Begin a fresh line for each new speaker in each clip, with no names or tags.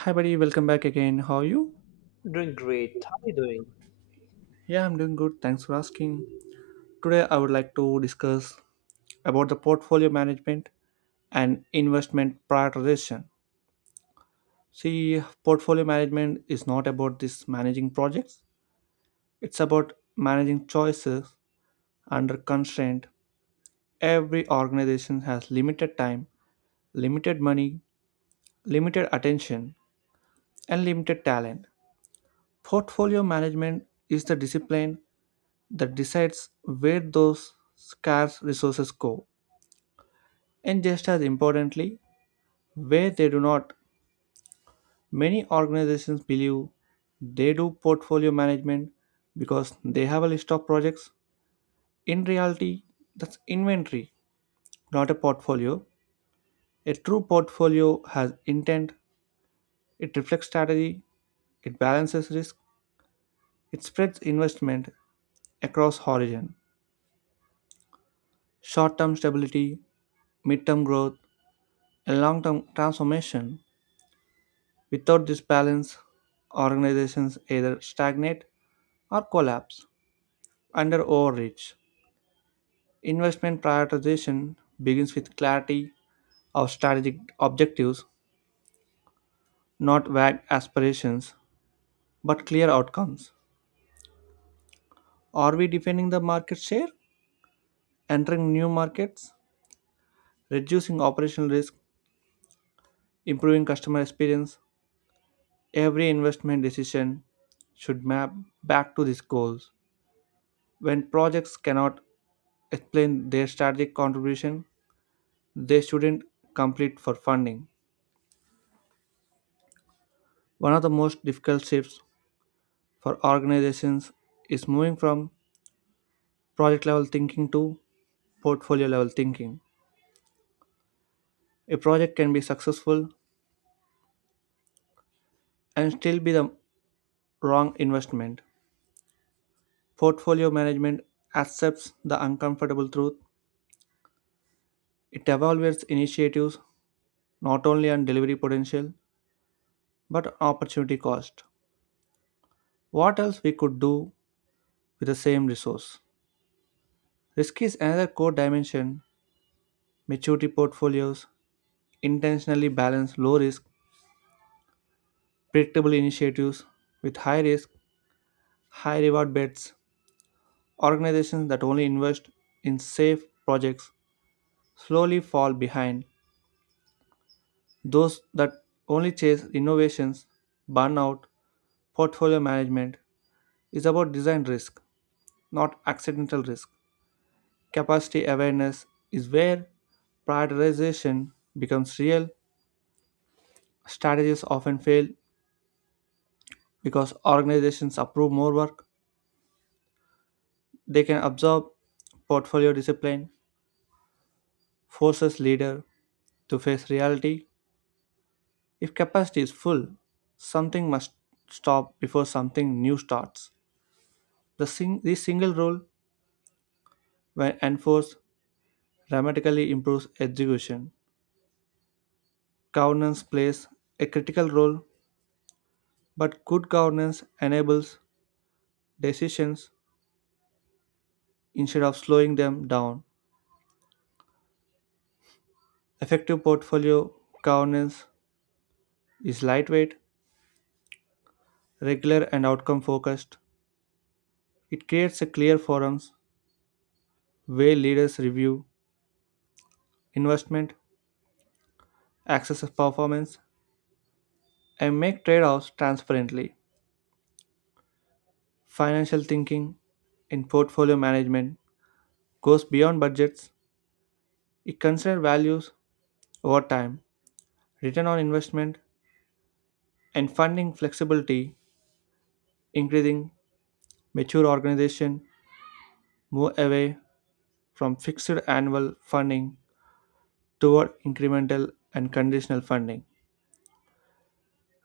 Hi, buddy. Welcome back again. How are you?
Doing great. How are you doing?
Yeah, I'm doing good. Thanks for asking. Today, I would like to discuss about the portfolio management and investment prioritization. See, portfolio management is not about this managing projects. It's about managing choices under constraint. Every organization has limited time, limited money, limited attention, and limited talent. Portfolio management is the discipline that decides where those scarce resources go. And just as importantly, where they do not, many organizations believe they do portfolio management because they have a list of projects. In reality, that's inventory, not a portfolio. A true portfolio has intent, it reflects strategy, it balances risk, it spreads investment across horizon, short-term stability, mid-term growth, and long-term transformation. Without this balance, organizations either stagnate or collapse under overreach. Investment prioritization begins with clarity of strategic objectives, not vague aspirations, but clear outcomes. Are we defending the market share, entering new markets, reducing operational risk, improving customer experience? Every investment decision should map back to these goals. When projects cannot explain their strategic contribution, they shouldn't compete for funding. One of the most difficult shifts for organizations is moving from project level thinking to portfolio level thinking. A project can be successful and still be the wrong investment. Portfolio management accepts the uncomfortable truth. It evaluates initiatives not only on delivery potential but on opportunity cost. What else we could do with the same resource? Risk is another core dimension. Maturity portfolios intentionally balance low risk, predictable initiatives with high risk, high reward bets. Organizations that only invest in safe projects slowly fall behind. Those that only chase innovations burn out. Portfolio management is about design risk, not accidental risk. Capacity awareness is where prioritization becomes real. Strategies often fail because organizations approve more work they can absorb. Portfolio discipline forces leader to face reality. If capacity is full, something must stop before something new starts. This single rule, when enforced, dramatically improves execution. Governance plays a critical role, but good governance enables decisions instead of slowing them down. Effective portfolio governance is lightweight, regular, and outcome focused. It creates a clear forums where leaders review investment, access of performance, and make trade offs transparently. Financial thinking in portfolio management goes beyond budgets, it considers values over time, return on investment, and funding flexibility, increasing mature organizations move away from fixed annual funding toward incremental and conditional funding,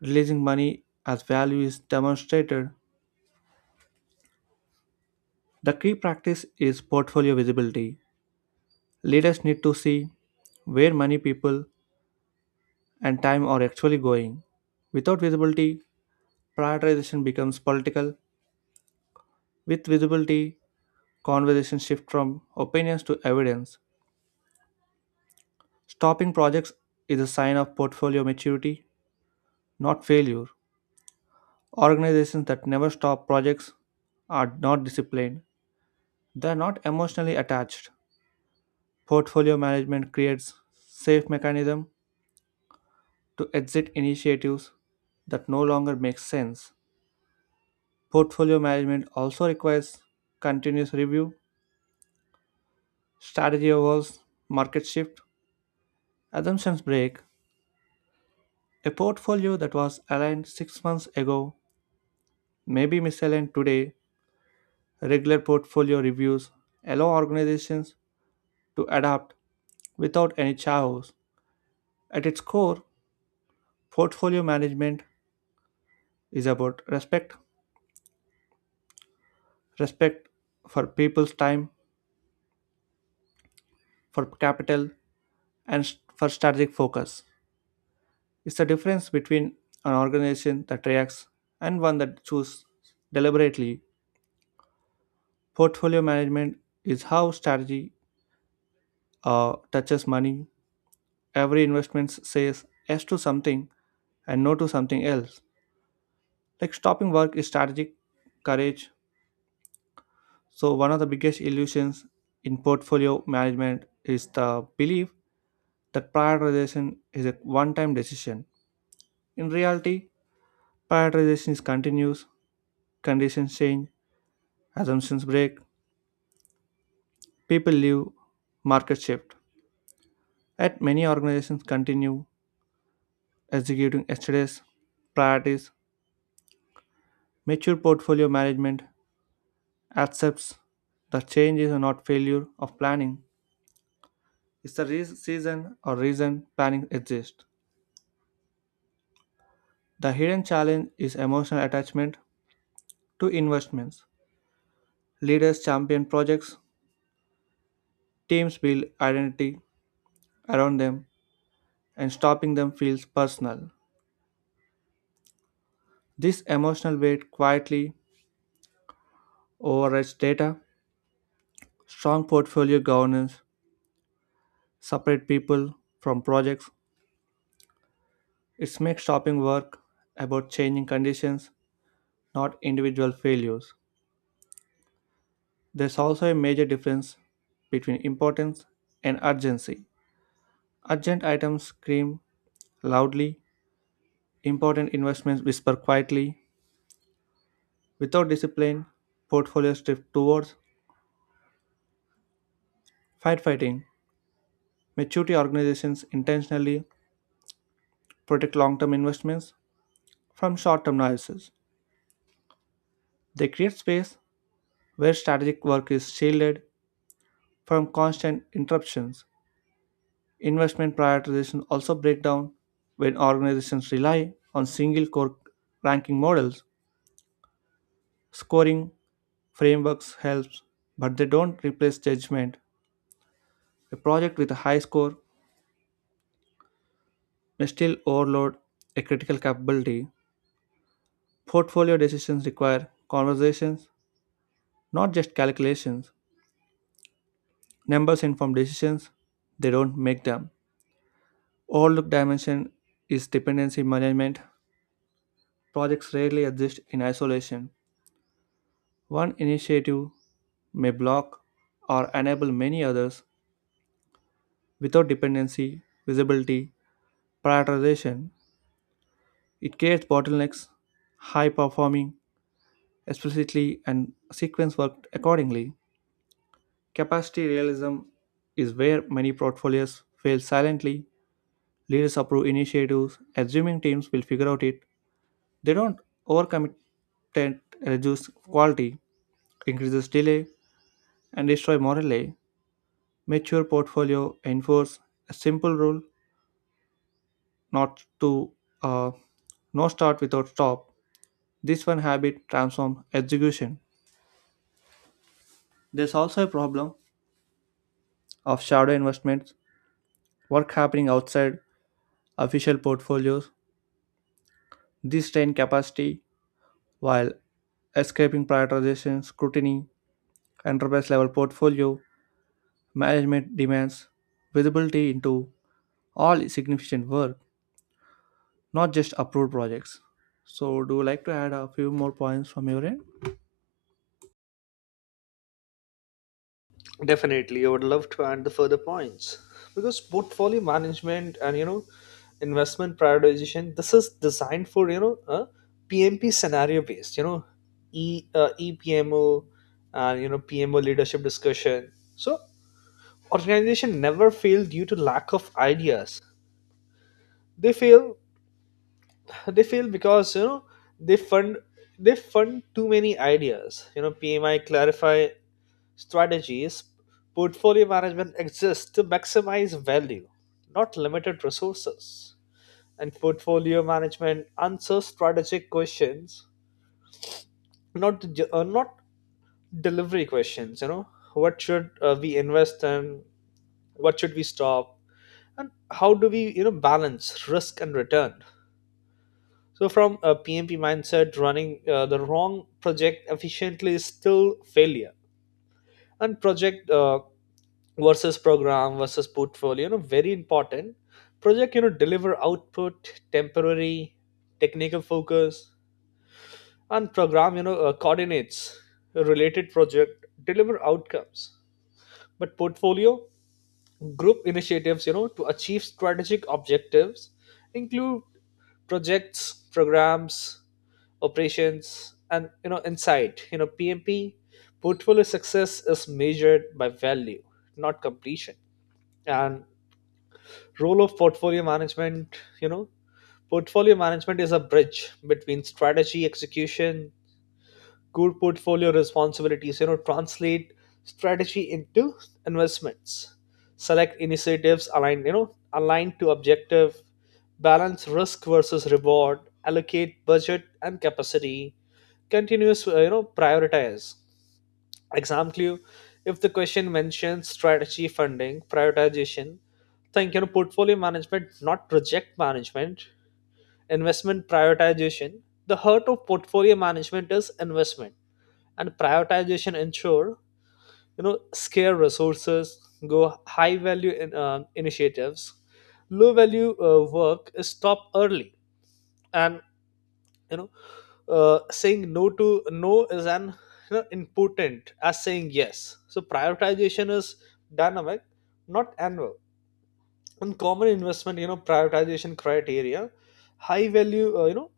releasing money as value is demonstrated. The key practice is portfolio visibility. Let us need to see where money, people, and time are actually going. Without visibility, prioritization becomes political. With visibility, conversations shift from opinions to evidence. Stopping projects is a sign of portfolio maturity, not failure. Organizations that never stop projects are not disciplined. They are not emotionally attached. Portfolio management creates safe mechanism to exit initiatives that no longer make sense. Portfolio management also requires continuous review, strategy evolves, market shift, assumptions break. A portfolio that was aligned 6 months ago may be misaligned today. Regular portfolio reviews allow organizations to adapt without any chaos. At its core, portfolio management is about respect, respect for people's time, for capital, and for strategic focus. It's the difference between an organization that reacts and one that chooses deliberately. Portfolio management is how strategy touches money. Every investment says yes to something and no to something else. Like stopping work is strategic courage. So, one of the biggest illusions in portfolio management is the belief that prioritization is a one time decision. In reality, prioritization is continuous, conditions change, assumptions break, people leave, market shift, yet many organizations continue executing yesterday's priorities. Mature portfolio management accepts that change is not failure of planning. It's the season or reason planning exists. The hidden challenge is emotional attachment to investments. Leaders champion projects, teams build identity around them, and stopping them feels personal. This emotional weight quietly overrides data. Strong portfolio governance separate people from projects. It makes shopping work about changing conditions, not individual failures. There's also a major difference between importance and urgency. Urgent items scream loudly, important investments whisper quietly. Without discipline, portfolios drift towards firefighting. Maturity organizations intentionally protect long term investments from short term noises. They create space where strategic work is shielded from constant interruptions. Investment prioritization also break down when organizations rely on single core ranking models. Scoring frameworks helps, but they don't replace judgment. A project with a high score may still overload a critical capability. Portfolio decisions require conversations, not just calculations. Numbers inform decisions, they don't make them. Overlooked dimension is dependency management. Projects rarely exist in isolation. One initiative may block or enable many others without dependency, visibility, prioritization. It creates bottlenecks, high performing explicitly, and sequence work accordingly. Capacity realism is where many portfolios fail silently. Leaders approve initiatives, assuming teams will figure out it. They don't overcommit, tend reduce quality, increases delay, and destroy morale. Mature portfolio enforce a simple rule, not to uh, no start without stop. This one habit transforms execution. There's also a problem of shadow investments, work happening outside official portfolios. This strain capacity while escaping prioritization scrutiny. Enterprise level portfolio management demands visibility into all significant work, not just approved projects. So do you like to add a few more points from your end?
Definitely, I would love to add the further points because portfolio management and investment prioritization. This is designed for a PMP scenario based. E EPMO and PMO leadership discussion. So organization never fail due to lack of ideas. They fail. They fail because they fund they fund too many ideas. You know PMI clarify strategies, portfolio management exists to maximize value, not limited resources. And portfolio management answers strategic questions, not delivery questions. You know, what should we invest in? What should we stop? And how do we balance risk and return? So from a PMP mindset, running the wrong project efficiently is still failure. And project versus program versus portfolio, very important. Project, deliver output, temporary technical focus. And program, coordinates a related project, deliver outcomes. But portfolio group initiatives, to achieve strategic objectives, include projects, programs, operations, and insight. PMP portfolio success is measured by value, not completion. And role of portfolio management, portfolio management is a bridge between strategy execution. Good portfolio responsibilities, translate strategy into investments, select initiatives aligned you know aligned to objective, balance risk versus reward, allocate budget and capacity, continuous prioritize. Exam clue: if the question mentions strategy funding prioritization, think portfolio management, not project management. Investment prioritization, the heart of portfolio management, is investment. And prioritization ensure, scale resources, go high value initiatives, low value work is stopped early. And you know saying no to no is an, important as saying yes. So prioritization is dynamic, not annual. In common investment, prioritization criteria, high value, uh, you know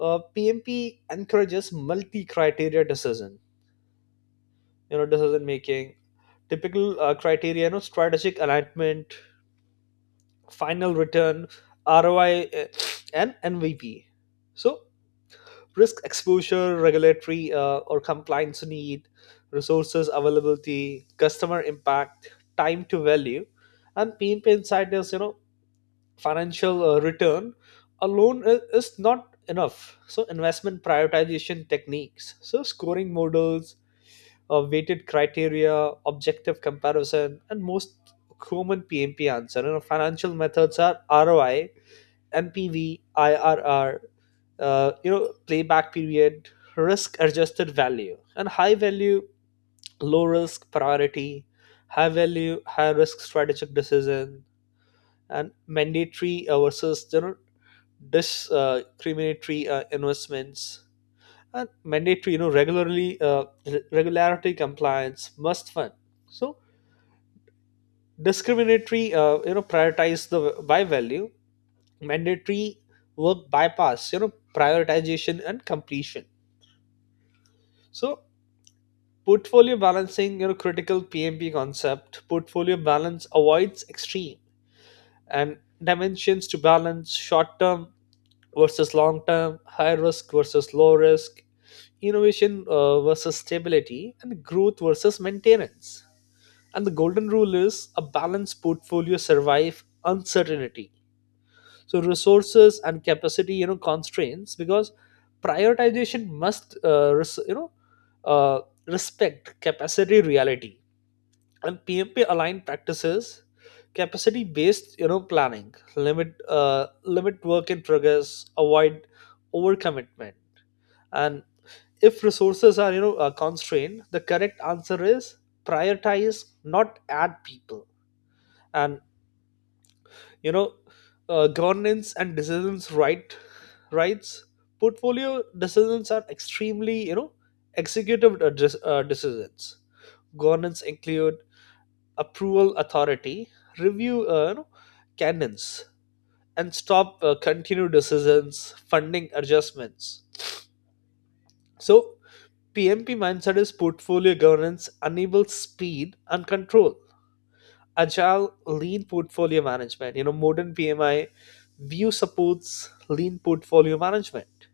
uh, PMP encourages multi criteria decision, decision making. Typical criteria, strategic alignment, final return, ROI, and MVP. So risk exposure, regulatory or compliance need, resources availability, customer impact, time to value. And PNP inside is, financial return alone is not enough. So investment prioritization techniques, so scoring models, weighted criteria, objective comparison, and most common PMP answer. You know, financial methods are ROI, MPV, IRR, playback period, risk adjusted value, and high value, low risk priority, high value, high risk strategic decision, and mandatory versus discriminatory investments. And mandatory, you know, regularity compliance must fund. So discriminatory, prioritize the buy value. Mandatory work bypass prioritization and completion. So portfolio balancing, critical PMP concept, portfolio balance avoids extreme. And dimensions to balance short term versus long term, high risk versus low risk, innovation versus stability, and growth versus maintenance. And the golden rule is a balanced portfolio survive uncertainty. So resources and capacity, constraints because prioritization must uh, respect capacity reality. And PMP aligned practices, capacity based planning, limit uh, limit work in progress, avoid overcommitment. And if resources are, constrained, the correct answer is prioritize, not add people. And you know governance and decisions rights. Portfolio decisions are extremely, executive decisions. Governance include approval authority, review canons, and stop continued decisions, funding adjustments. So PMP mindset is portfolio governance enables speed and control. Agile lean portfolio management, modern PMI view supports lean portfolio management.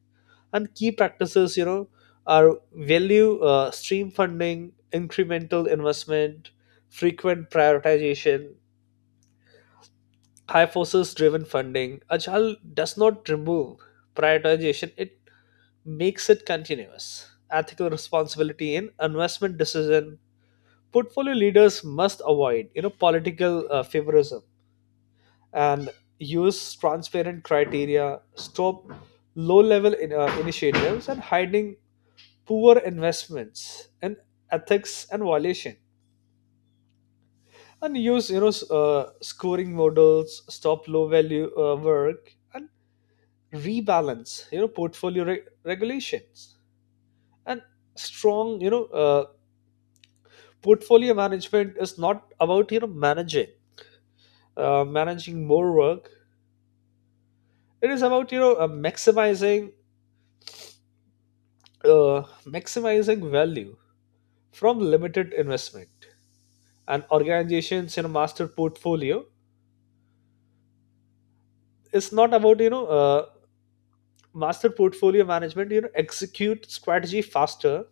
And key practices, are value stream funding, incremental investment, frequent prioritization, high forces driven funding. Agile does not remove prioritization, it makes it continuous. Ethical responsibility in investment decision: portfolio leaders must avoid, political favorism. And use transparent criteria, stop low level initiatives, and hiding poor investments and ethics and violation. And use, scoring models, stop low value work, and rebalance, portfolio regulations. And strong, portfolio management is not about, managing more work. It is about, maximizing value from limited investment. An organization's, master portfolio is not about, master portfolio management. You know execute strategy faster,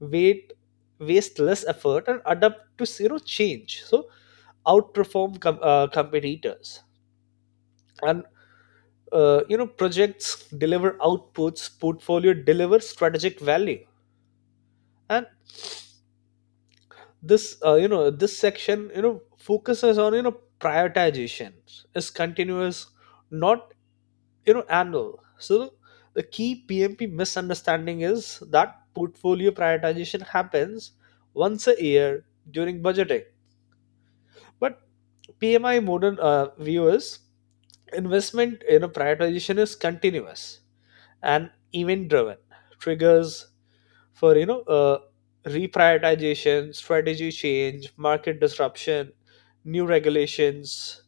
wait waste less effort, and adapt to, change. So outperform competitors. And projects deliver outputs, portfolio deliver strategic value. And this this section, focuses on, prioritization is continuous, not, annual. So the key PMP misunderstanding is that portfolio prioritization happens once a year during budgeting. But PMI modern view is investment, prioritization is continuous and event driven. Triggers for, reprioritization: strategy change, market disruption, new regulations,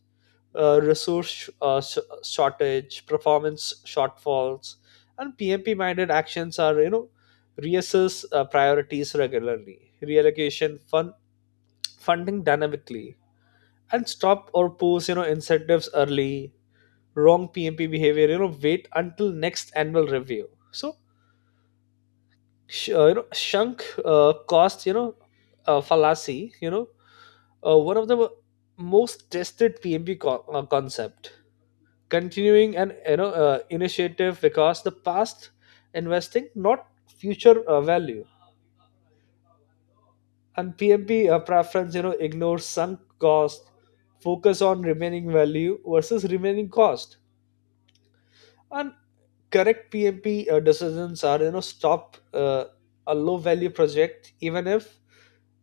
uh, resource sh- uh, sh- shortage, performance shortfalls. And PMP minded actions are, reassess priorities regularly, reallocation fund, funding dynamically, and stop or pause, incentives early. Wrong PMP behavior, wait until next annual review. So sunk cost, fallacy, one of the most tested PMP concept. Continuing an, initiative because the past investing, not future value. And PMP preference, ignores sunk cost, focus on remaining value versus remaining cost. And correct PMP decisions are, stop a low value project even if,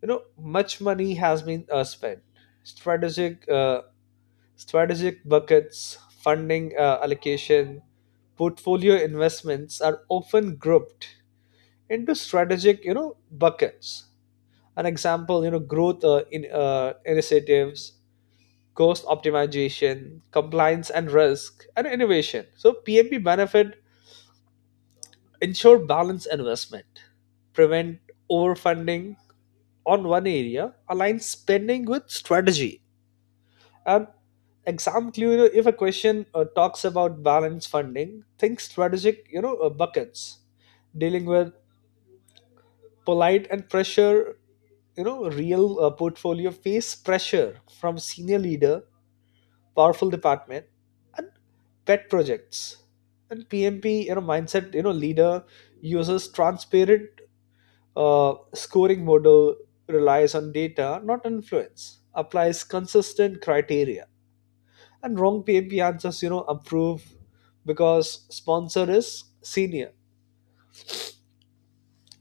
much money has been spent. strategic uh, Strategic buckets funding allocation. Portfolio investments are often grouped into strategic, buckets. An example, growth in initiatives, cost optimization, compliance and risk, and innovation. So PMP benefit: ensure balanced investment, prevent overfunding on one area, align spending with strategy. And exam clue, you know, if a question talks about balanced funding, think strategic, buckets. Dealing with polite and pressure, you know, real portfolio face pressure from senior leader, powerful department, and pet projects. And PMP, you know, mindset, you know, leader uses transparent scoring model, relies on data, not influence, applies consistent criteria. And wrong PMP answers, you know, approve because sponsor is senior.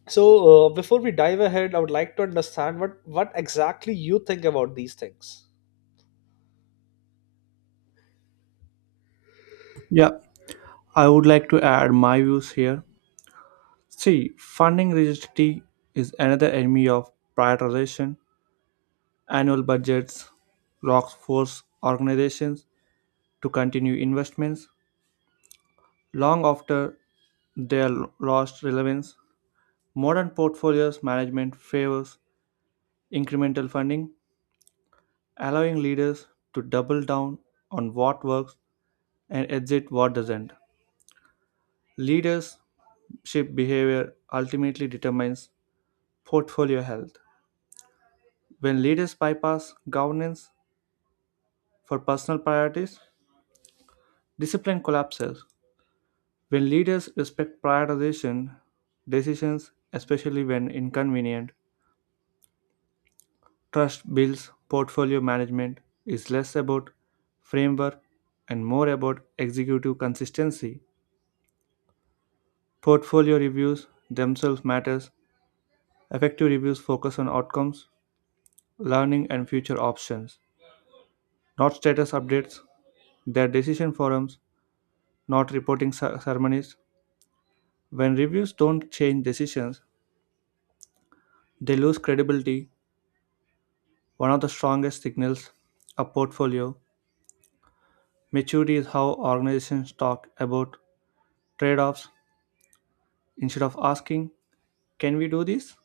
So before we dive ahead, I would like to understand what exactly you think about these things.
Yeah, I would like to add my views here. See, funding rigidity is another enemy of prioritization. Annual budgets locks force organizations to continue investments long after they their lost relevance. Modern portfolios management favors incremental funding, allowing leaders to double down on what works and exit what doesn't. Leadership behavior ultimately determines portfolio health. When leaders bypass governance for personal priorities, discipline collapses. When leaders respect prioritization decisions, especially when inconvenient, trust builds. Portfolio management is less about framework and more about executive consistency. Portfolio reviews themselves matters. Effective reviews focus on outcomes, learning and future options, not status updates. Their decision forums, not reporting ceremonies. When reviews don't change decisions, they lose credibility. One of the strongest signals of portfolio maturity is how organizations talk about trade offs. Instead of asking, "Can we do this?"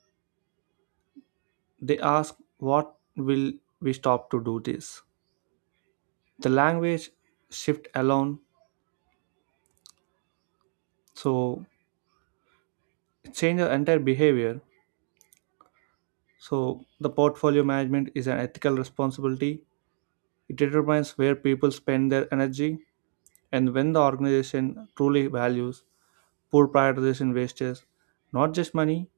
they ask, "What will we stop to do this?" The language shift alone, so it changes the entire behavior. So, the portfolio management is an ethical responsibility. It determines where people spend their energy and when the organization truly values. Poor prioritization wastes not just money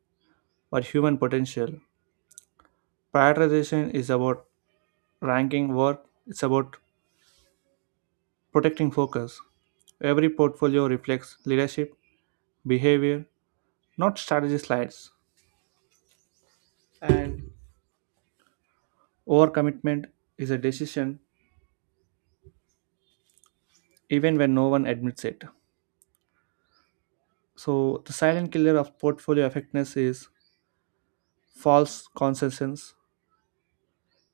but human potential. Prioritization is about ranking work, it's about protecting focus. Every portfolio reflects leadership, behavior, not strategy slides. And overcommitment is a decision even when no one admits it. So, the silent killer of portfolio effectiveness is false consensus.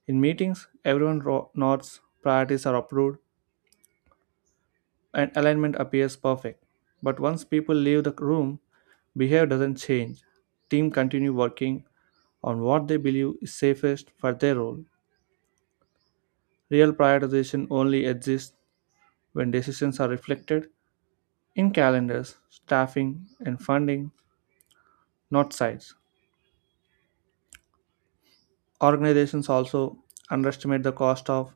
In meetings, everyone nods, priorities are approved, and alignment appears perfect. But once people leave the room, behavior doesn't change. Team continue working on what they believe is safest for their role. Real prioritization only exists when decisions are reflected in calendars, staffing, and funding, not sites. Organizations also underestimate the cost of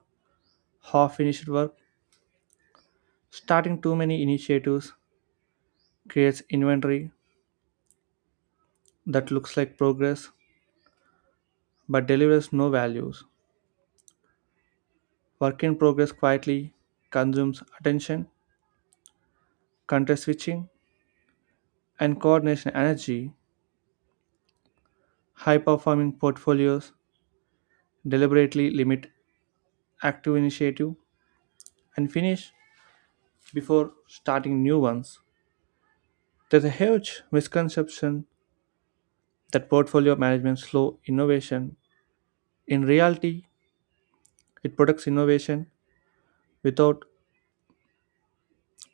half finished work. Starting too many initiatives creates inventory that looks like progress but delivers no values. Work in progress quietly consumes attention, context switching, and coordination energy. High performing portfolios deliberately limit active initiative and finish before starting new ones. There's a huge misconception that portfolio management slows innovation. In reality, it protects innovation without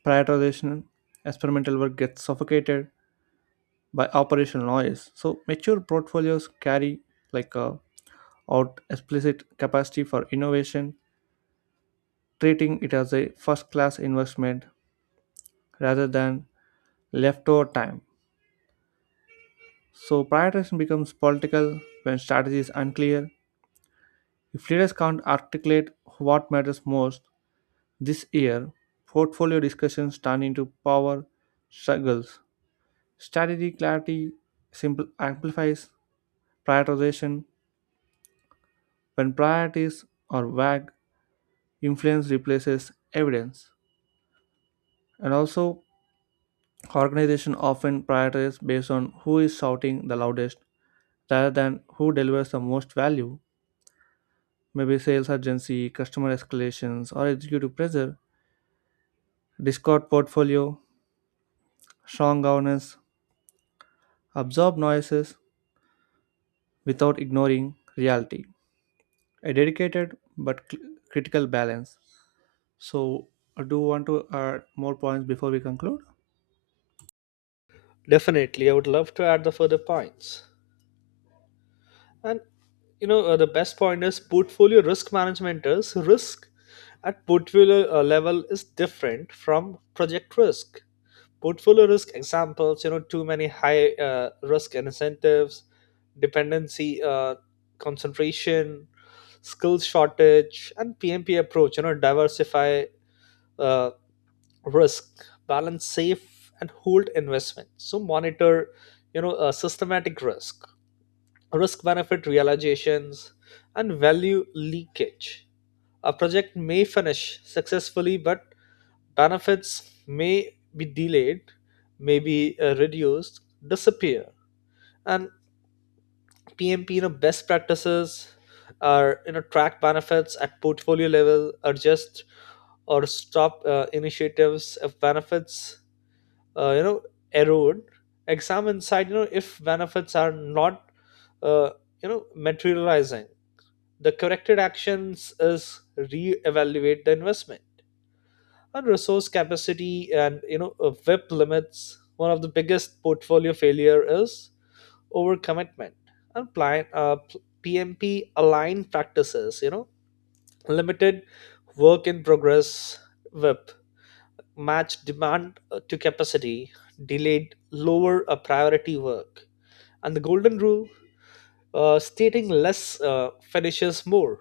prioritization. Experimental work gets suffocated by operational noise. So mature portfolios carry like a out explicit capacity for innovation, treating it as a first class investment rather than leftover time. So, prioritization becomes political when strategy is unclear. If leaders can't articulate what matters most this year, portfolio discussions turn into power struggles. Strategy clarity simple amplifies prioritization when priorities are vague, influence replaces evidence. And also, organizations often prioritize based on who is shouting the loudest rather than who delivers the most value. Maybe sales urgency, customer escalations, or executive pressure. Discord portfolio, strong governance, absorb noises without ignoring reality. A dedicated but critical balance. So, I do you want to add more points before we conclude?
Definitely, I would love to add the further points. And you know, the best point is portfolio risk management is risk at portfolio level is different from project risk. Portfolio risk examples, you know, too many high risk incentives, dependency concentration, skills shortage. And PMP approach, you know, diversify uh, risk, balance safe and hold investment. So monitor, you know, systematic risk, risk benefit realizations, and value leakage. A project may finish successfully, but benefits may be delayed, may be reduced, disappear. And PMP, you know, best practices are, you know, track benefits at portfolio level, adjust or stop initiatives if benefits, uh, you know erode. Examine inside, you know, if benefits are not, uh, materializing. The corrected actions is re-evaluate the investment and resource capacity, and you know, WIP limits. One of the biggest portfolio failure is overcommitment and plan, PMP aligned practices. You know, limited work in progress, WIP, match demand to capacity, delayed lower priority work. And the golden rule, stating less finishes more.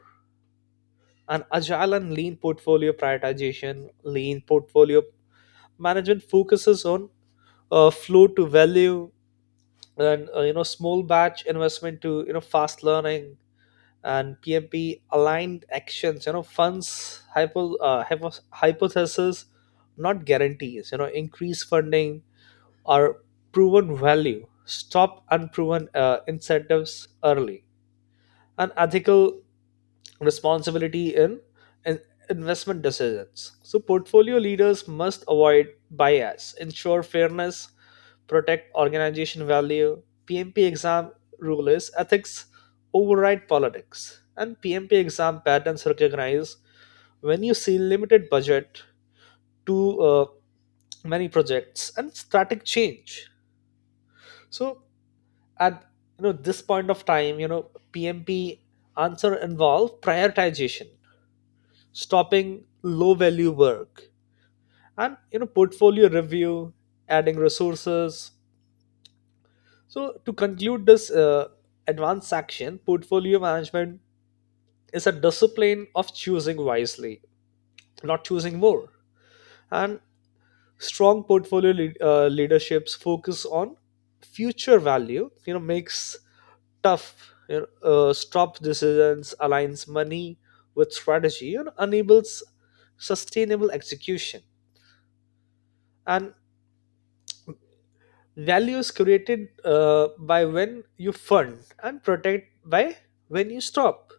An agile and lean portfolio prioritization, lean portfolio management focuses on, flow to value, and, small batch investment to, you know, fast learning. And PMP aligned actions, you know, funds hypothesis, not guarantees, you know, increase funding or proven value, stop unproven incentives early. And ethical responsibility in in- investment decisions. So portfolio leaders must avoid bias, ensure fairness, protect organization value. PMP exam rule is ethics override politics. And PMP exam patterns recognize when you see limited budget to many projects and static change. So at, you know, this point of time, you know, PMP answer involve prioritization, stopping low value work, and, you know, portfolio review, adding resources. So to conclude this advanced section, portfolio management is a discipline of choosing wisely, not choosing more. And strong portfolio leaderships focus on future value, you know, makes tough, stop decisions, aligns money with strategy, and enables sustainable execution. And value is created by when you fund, and protect by when you stop.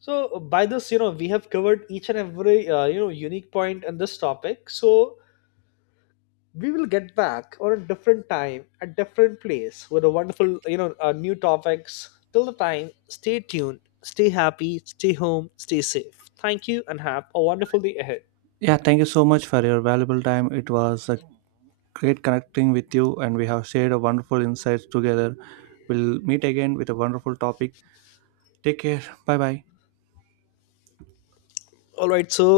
So by this, you know, we have covered each and every, unique point in this topic. So we will get back on a different time, a different place, with a wonderful, new topics. Till the time, stay tuned, stay happy, stay home, stay safe. Thank you and have a wonderful day ahead.
Yeah, thank you so much for your valuable time. It was a great connecting with you, and we have shared a wonderful insights together. We'll meet again with a wonderful topic. Take care. Bye bye.
All right, so